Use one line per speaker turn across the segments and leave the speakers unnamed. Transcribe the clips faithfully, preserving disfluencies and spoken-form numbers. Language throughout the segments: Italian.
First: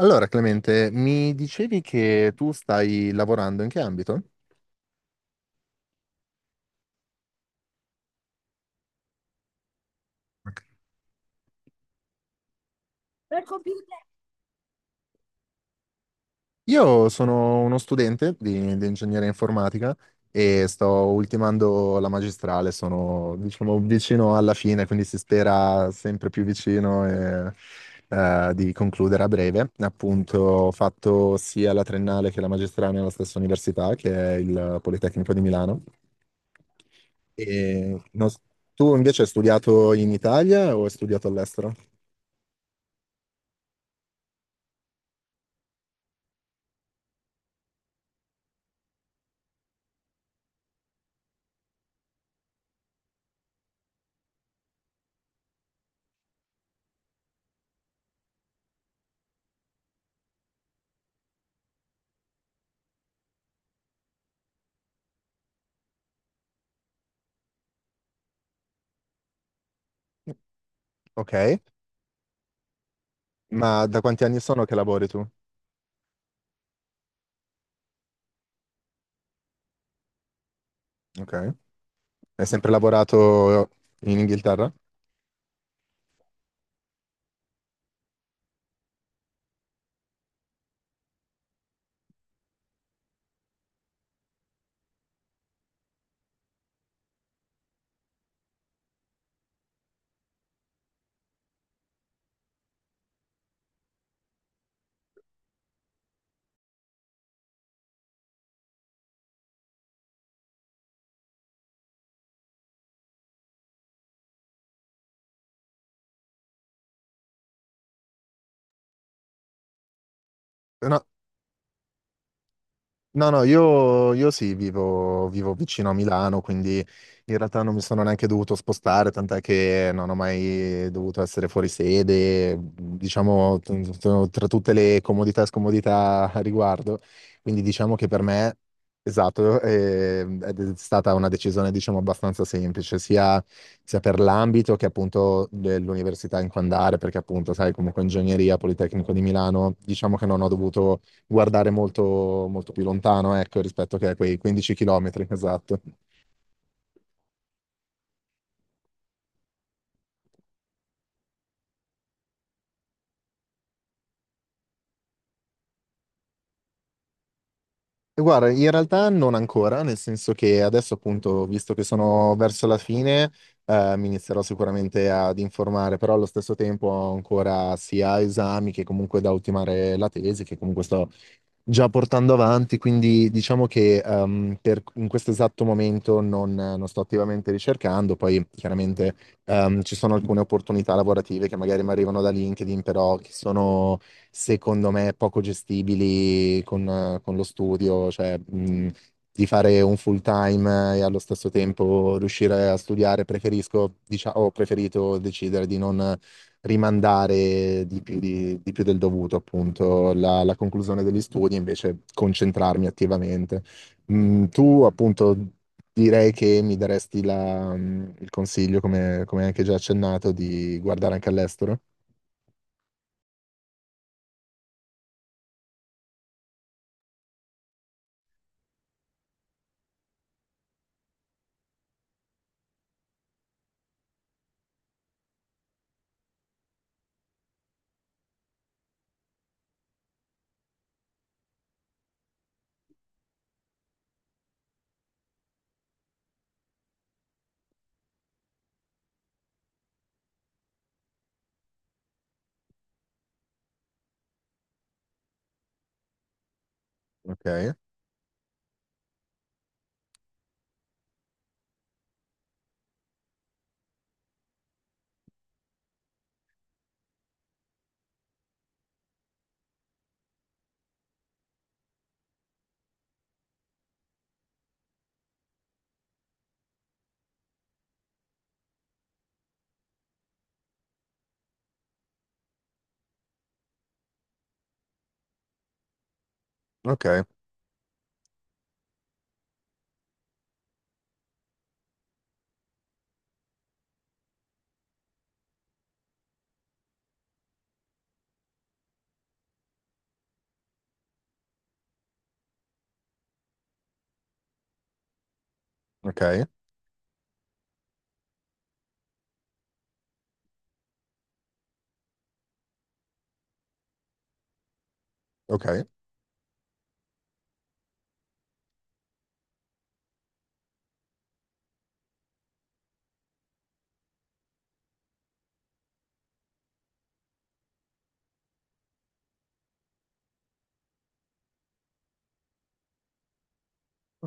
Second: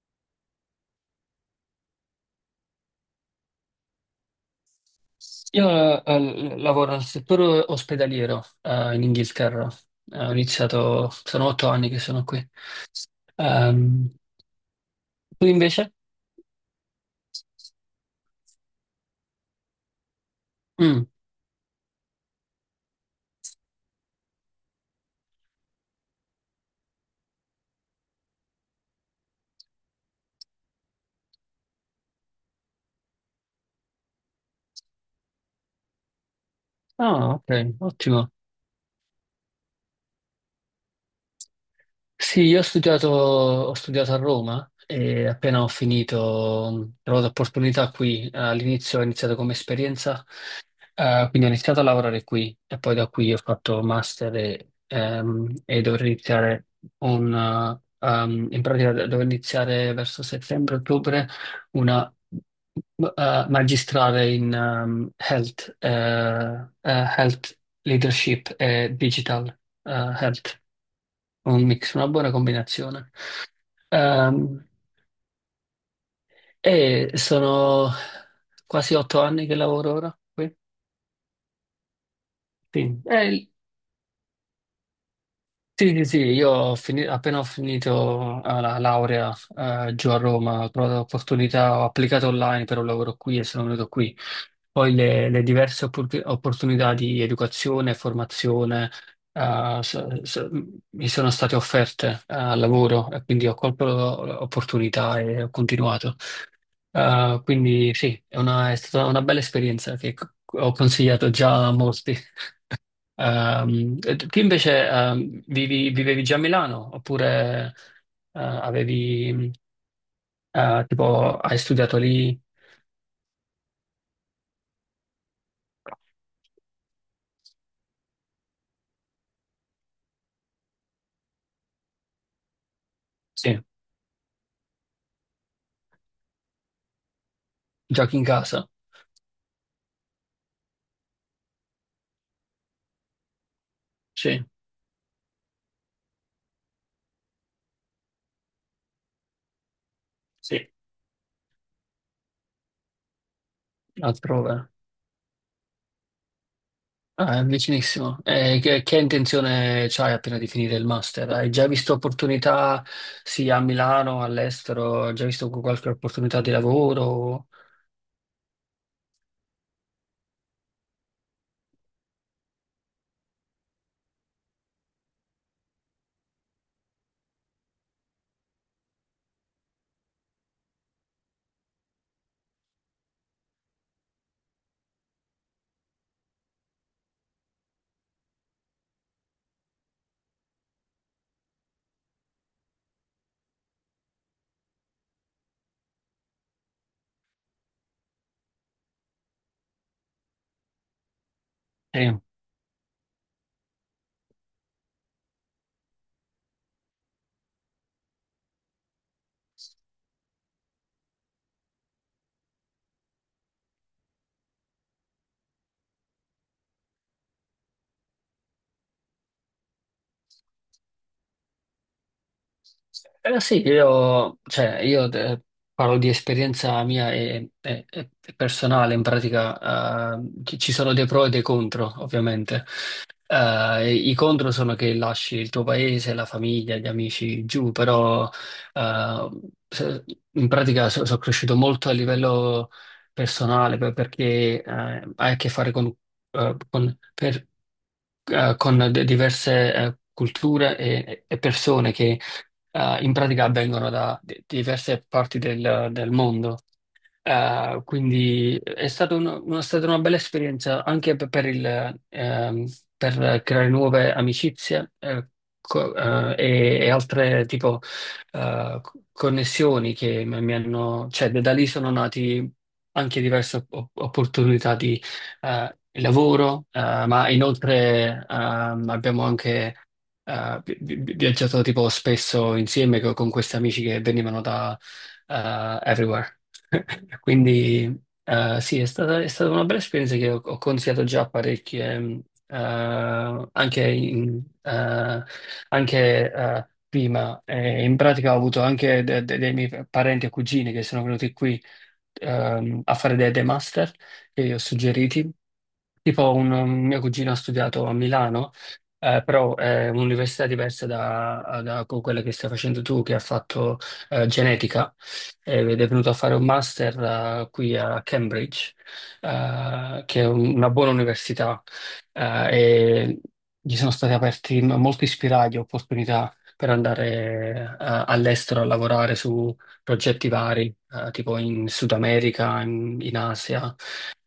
Allora, Clemente, mi dicevi che tu stai lavorando in che ambito?
Io eh, lavoro nel settore ospedaliero eh, in Inghilterra. Eh, ho iniziato, sono otto anni che sono qui. Ehm, Tu invece?
Io sono uno studente di, di ingegneria informatica e sto
Mm.
ultimando la magistrale, sono diciamo vicino alla fine, quindi si spera sempre più vicino e, eh, di concludere a breve. Appunto, ho fatto sia la triennale che la magistrale nella stessa università, che è il Politecnico di Milano.
Ah, ok,
E non
ottimo.
s- Tu invece hai studiato in Italia o hai studiato all'estero?
Sì, io ho studiato, ho studiato a Roma e appena ho finito, mh, ho trovato opportunità qui. Eh, All'inizio ho iniziato come esperienza. Eh, quindi ho iniziato a lavorare qui e poi da qui ho fatto master e, ehm, e dovrei iniziare un, eh, ehm, in pratica dovrei iniziare verso settembre-ottobre una eh, magistrale in ehm, health, eh, eh, health leadership e digital eh, health,
Ok,
un mix, una buona combinazione.
ma da quanti anni sono
Ehm,
che lavori tu?
e sono quasi otto anni che lavoro ora qui.
Ok. Hai sempre
Sì. È,
lavorato in Inghilterra?
sì, sì, sì, io ho fini- appena ho finito eh, la laurea eh, giù a Roma, ho trovato l'opportunità, ho applicato online per un lavoro qui e sono venuto qui. Poi le, le diverse oppor- opportunità di educazione e formazione eh, so- so- mi sono state offerte eh, al lavoro e quindi ho colto l'opportunità e ho continuato. Eh, quindi sì, è una- è stata una bella esperienza che c- ho consigliato già a molti. Ehm, e tu invece ehm, vivi- vivevi già a Milano oppure eh, avevi, eh,
No.
tipo, hai studiato lì?
No, no, io, io sì, vivo, vivo vicino a Milano, quindi in realtà non mi sono neanche dovuto spostare, tant'è che non ho mai dovuto essere fuori sede, mhmm, diciamo,
Sì,
t- t- tra tutte le comodità e scomodità a riguardo. Quindi diciamo che
giochi
per
in
me,
casa?
esatto, eh, è stata una decisione, diciamo, abbastanza semplice, sia, sia per
Sì,
l'ambito che appunto dell'università in cui andare, perché appunto, sai, comunque ingegneria, Politecnico di Milano, diciamo che non ho
sì,
dovuto guardare molto, molto più lontano, ecco, rispetto che a quei
altrove.
quindici chilometri, esatto.
Ah, è vicinissimo. E che, che intenzione c'hai appena di finire il master? Hai già visto opportunità sia a Milano, all'estero? Hai già visto qualche opportunità di lavoro?
E guarda, in realtà non ancora, nel senso che adesso appunto, visto che sono verso la fine, eh, mi inizierò sicuramente ad informare, però allo stesso tempo ho ancora sia esami che comunque da ultimare la tesi, che comunque sto già portando avanti, quindi diciamo che ehm, per- in questo esatto momento non, non sto attivamente ricercando, poi chiaramente ehm, ci sono alcune opportunità lavorative che magari mi arrivano da LinkedIn, però che sono secondo me poco gestibili con, eh, con lo studio, cioè mh, di fare un full time eh, e allo stesso tempo
Sì.
riuscire a studiare, preferisco, diciamo, ho preferito decidere di non rimandare di più, di- di più del dovuto, appunto, la, la conclusione degli studi, invece concentrarmi attivamente. Mm, tu, appunto, direi che mi daresti la- mm, il consiglio, come, come anche già accennato, di guardare anche all'estero.
Eh, sì, io, cioè, io eh, parlo di esperienza mia e, e- e personale, in pratica eh, ci ci sono dei pro e dei contro, ovviamente. Eh, I contro sono che lasci il tuo paese, la famiglia, gli amici giù, però eh, se- in pratica so- sono cresciuto molto a livello personale per- perché eh, hai a che fare con, eh, con- per- eh, con de- diverse eh, culture e e persone che eh, in pratica avvengono da di- diverse parti del, del mondo.
Ok,
Eh, quindi è stato uno- una- stata una bella esperienza anche per, per il, ehm, per creare nuove amicizie eh, co- eh, e, e altre tipo eh, co- connessioni che mi, mi hanno, cioè da da lì sono nati anche diverse op- opportunità di eh, lavoro, eh, ma inoltre ehm, abbiamo anche eh, vi- vi- viaggiato tipo spesso insieme co- con questi amici che venivano da eh, everywhere.
ok,
Quindi eh, sì, è stata, è stata una bella esperienza che ho, ho consigliato già a parecchie, mh, eh, anche, in- eh, anche, eh, prima. Eh, in pratica ho avuto anche de- de- dei miei parenti e cugini che sono venuti qui ehm, a fare dei, dei master che io ho suggeriti.
ok,
Tipo un, un mio cugino ha studiato a Milano, eh, però è un'università diversa da, da quella che stai facendo tu, che ha fatto eh, genetica. Eh, ed
ok,
è venuto a fare un master eh, qui a Cambridge, eh, che è un- una buona università, eh, e gli sono stati aperti m- molti spiragli, opportunità per andare eh, all'estero a lavorare su progetti vari, eh, tipo in Sud America, in, in Asia.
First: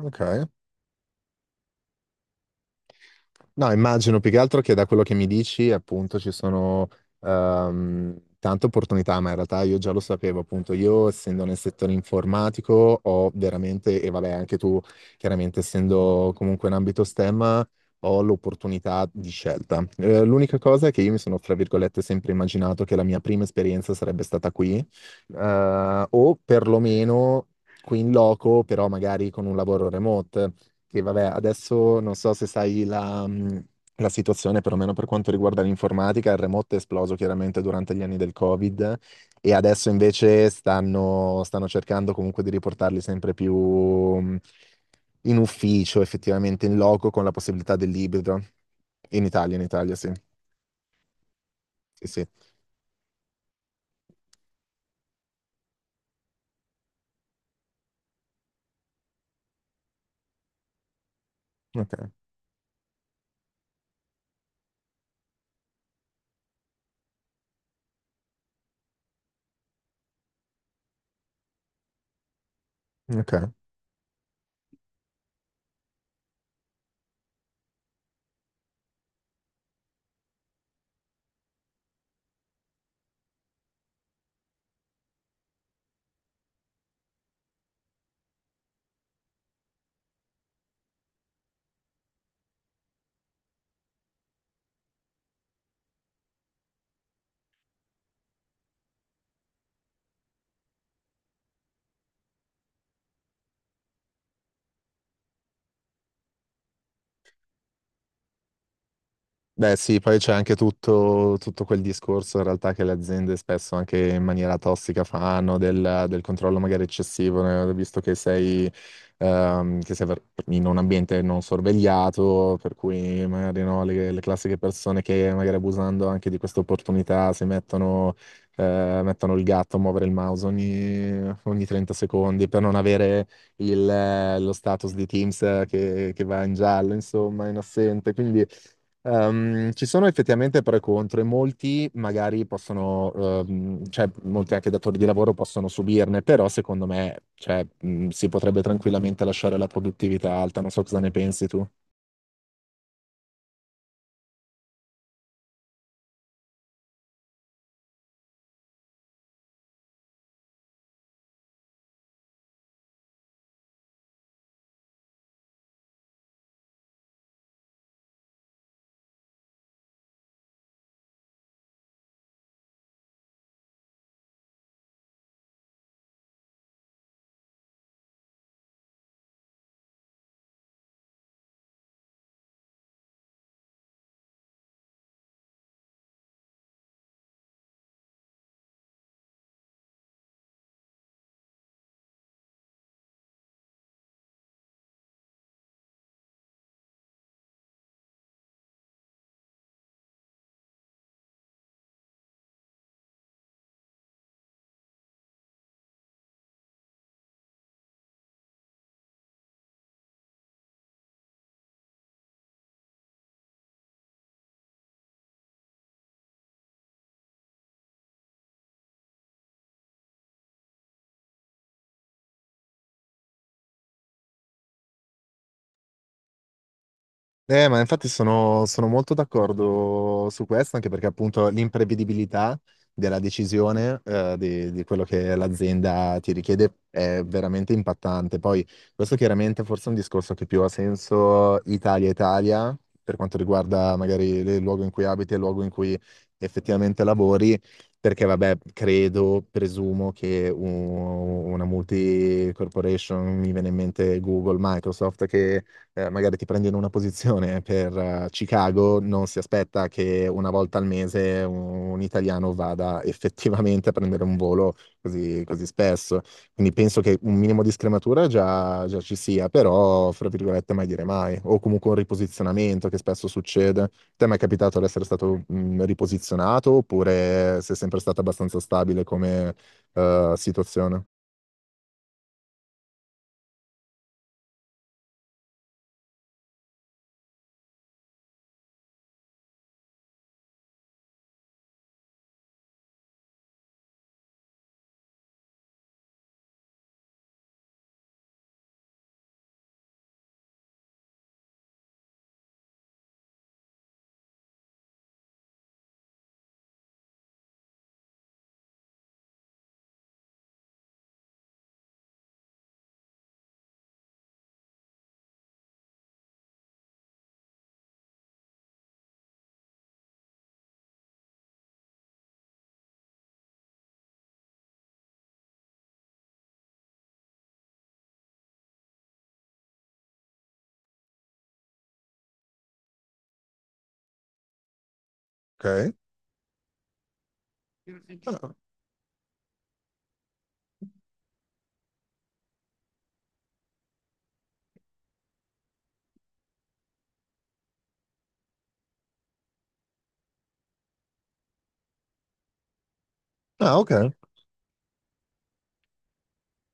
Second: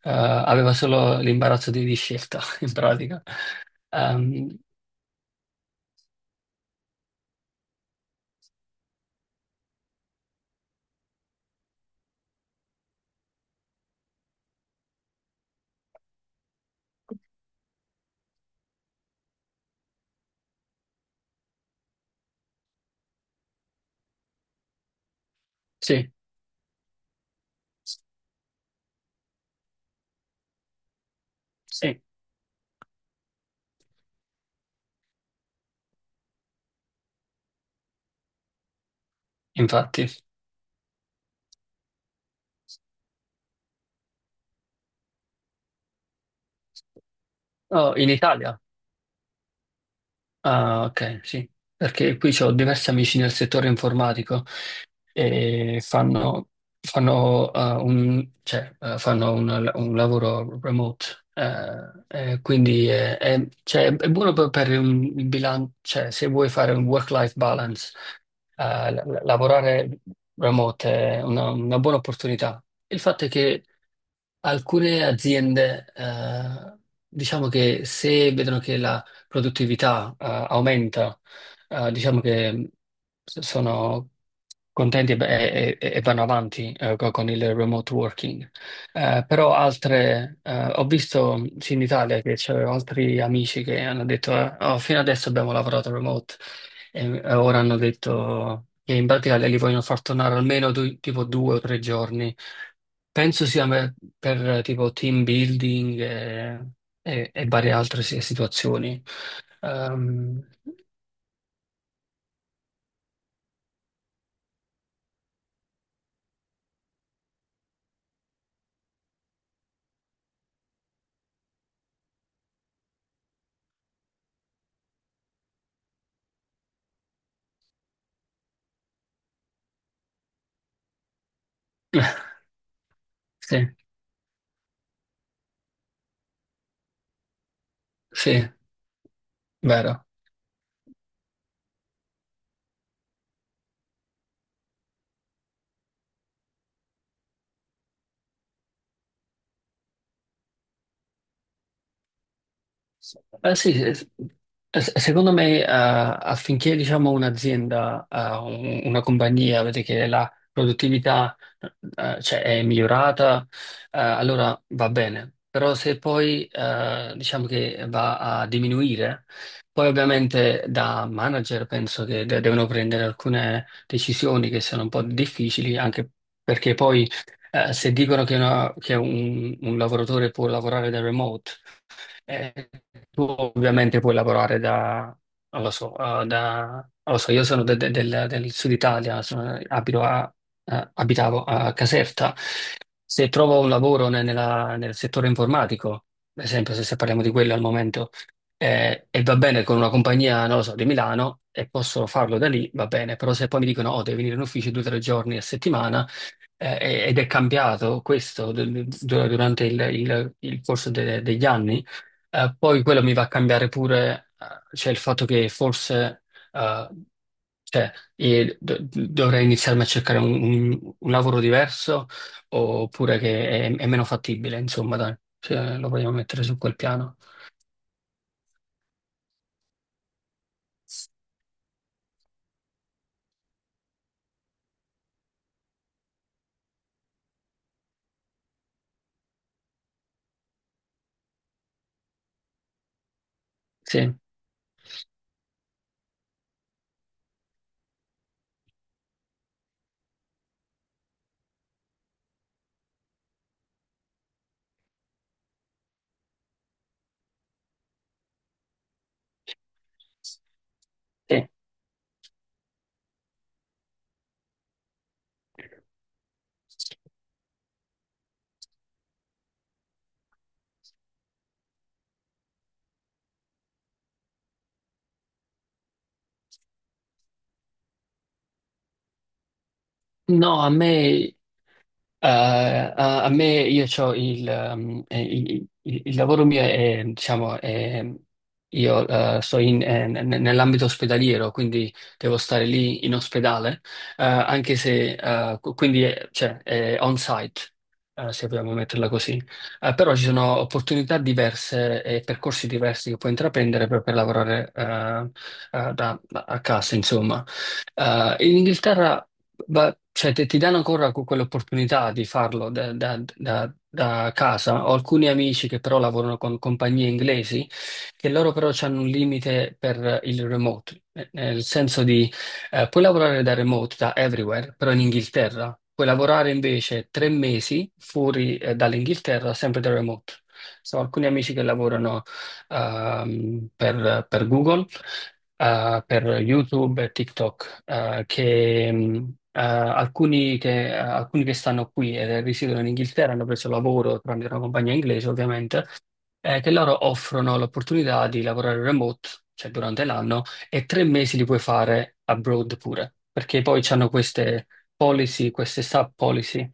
Eh, aveva solo l'imbarazzo di, di scelta, in pratica.
No, immagino più che
Ehm,
altro che da quello che mi dici, appunto, ci sono ehm, tante opportunità, ma in realtà io già lo sapevo, appunto, io essendo nel settore informatico ho veramente, e vabbè, anche tu, chiaramente essendo comunque in ambito S T E M, ho l'opportunità di scelta. Eh, l'unica cosa è che io mi sono, fra virgolette, sempre immaginato che la mia prima esperienza sarebbe stata qui, eh,
sì,
o perlomeno qui in loco, però magari con un lavoro remote. Che vabbè, adesso
sì,
non so se sai la, mh, la situazione, perlomeno per quanto riguarda l'informatica, il remoto è esploso chiaramente durante gli anni del Covid e adesso
infatti.
invece stanno, stanno cercando comunque di riportarli sempre più mh, in ufficio, effettivamente in loco, con la possibilità
Oh, in
dell'ibrido.
Italia?
In Italia, in Italia, sì.
Ah, ok, sì,
Sì,
perché
sì.
qui ho diversi amici nel settore informatico e fanno, fanno, eh, un, cioè, eh, fanno un, un lavoro remote,
Ok,
eh, e quindi è, è- cioè, è buono per, per un- il bilancio, cioè, se vuoi fare un work-life balance, eh, la- la- lavorare remote è una, una buona opportunità. Il fatto è
ok.
che alcune aziende, eh, diciamo che se vedono che la produttività, eh, aumenta, eh, diciamo che mh, s- sono contenti e, e- e- e vanno avanti, eh, co- con il remote working. Eh, però altre, eh, ho visto sì, in Italia che c'erano altri amici che hanno detto, eh, "Oh, fino adesso abbiamo lavorato remote e e ora hanno detto che in pratica li vogliono far tornare almeno due- tipo due o tre giorni." Penso sia per, per, eh, tipo team building e, e- e varie altre si- situazioni.
Beh sì, poi c'è
Ehm,
anche tutto, tutto quel discorso in realtà che le aziende spesso anche in maniera tossica fanno del, del controllo magari eccessivo, né? Visto che sei, ehm, che sei per- in un ambiente non sorvegliato, per cui magari no, le, le classiche persone che magari abusando anche di questa opportunità si mettono, eh, mettono il gatto a muovere il mouse ogni, ogni trenta secondi per non avere
sì,
il, eh, lo status di Teams che, che va in giallo, insomma, in assente. Quindi...
sì,
Ehm, ci
vero.
sono effettivamente pro e contro e molti magari possono, ehm, cioè molti anche datori di lavoro possono subirne, però secondo me, cioè, mh, si potrebbe tranquillamente lasciare la produttività alta, non so cosa ne pensi tu.
Eh, sì, eh, eh, secondo me eh, affinché diciamo, un'azienda, eh, un- una compagnia, vede che la produttività eh, cioè, è migliorata, eh, allora va bene. Però se poi eh, diciamo che va a diminuire, poi ovviamente da manager penso che de- devono prendere alcune decisioni che sono un po' difficili, anche perché poi eh, se dicono che, una- che un un lavoratore può lavorare da remote, eh, tu ovviamente puoi lavorare da, non lo so, eh, da, non lo so, io sono de- de- del, del sud Italia, sono- abito a- eh, abitavo a Caserta. Se trovo un lavoro ne- nella- nel settore informatico, ad esempio, se, se parliamo di quello al momento, eh, e va bene con una compagnia, non lo so, di Milano, e posso farlo da lì, va bene, però se poi mi dicono, oh, devi venire in ufficio due o tre giorni a settimana, eh, ed è cambiato questo du- du- durante il, il- il corso de- degli anni. Eh, poi quello mi va a cambiare pure, eh, cioè il fatto che forse eh, cioè, e do- dovrei iniziarmi a cercare un, un- un lavoro diverso oppure che è, è meno fattibile, insomma, dai, Cioè, lo vogliamo mettere su quel piano.
Eh, ma infatti sono, sono molto d'accordo su questo, anche perché appunto l'imprevedibilità della decisione eh, di, di quello che l'azienda ti richiede è veramente impattante. Poi questo chiaramente forse è un discorso che più ha senso Italia-Italia, per quanto riguarda
Sì.
magari il luogo in cui abiti e il luogo in cui effettivamente lavori, perché vabbè, credo, presumo che un- una multi-corporation, mi viene in mente Google, Microsoft, che eh, magari ti prendi in una posizione per eh, Chicago, non si aspetta che una volta al mese
Sì.
un, un italiano vada effettivamente a prendere un volo così, così spesso. Quindi penso che un minimo di scrematura già, già ci sia, però, fra virgolette, mai dire mai. O comunque un riposizionamento che spesso succede. Te mi è capitato di essere stato mh, riposizionato oppure sei sempre stata abbastanza stabile come eh,
No, a
situazione?
me. Eh, a, a me io c'ho il, ehm, eh, il- il- il lavoro mio è, diciamo, è- io eh, sto in- eh, n- n- nell'ambito ospedaliero, quindi devo stare lì in ospedale, eh, anche se, eh, qu- quindi è, cioè, è on-site, eh, se vogliamo metterla così. Eh, però ci sono opportunità diverse e percorsi diversi che puoi intraprendere per, per lavorare eh, eh, da, da- a casa, insomma. Eh, in Inghilterra ma, cioè, te- ti danno ancora que- quell'opportunità di farlo da, da- da- da casa. Ho alcuni amici che però lavorano con compagnie inglesi, che loro però hanno un limite per il remote, eh, nel senso di eh, puoi lavorare da remote, da everywhere, però in Inghilterra. Puoi lavorare invece tre mesi fuori eh, dall'Inghilterra, sempre da remote. So, alcuni amici che lavorano ehm, per per Google
Ok.
eh, per YouTube e TikTok eh,
Ah,
che mh, eh, alcuni, che, eh, alcuni che stanno qui e risiedono in Inghilterra hanno preso lavoro tramite una compagnia inglese, ovviamente, eh, che loro offrono l'opportunità di lavorare remote, cioè durante l'anno, e tre mesi li puoi fare abroad pure, perché
ah,
poi
ok.
hanno queste policy, queste sub policy.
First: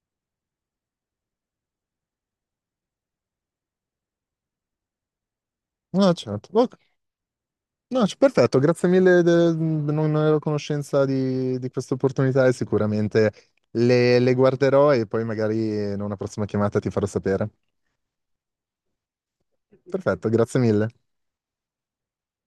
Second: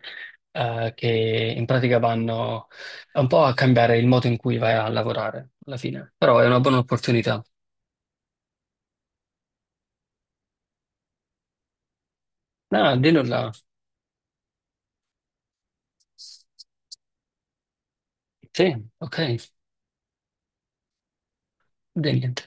eh, che in pratica vanno un po' a cambiare il modo in cui vai a lavorare alla
Ah,
fine, però è
certo.
una
Ok,
buona opportunità.
No, c- perfetto, grazie mille, de- non ero a conoscenza di, di questa opportunità e
Ah, di
sicuramente
nulla.
le, le guarderò e poi magari in una prossima chiamata ti farò sapere.
Sì, ok,
Perfetto, grazie mille.
di niente.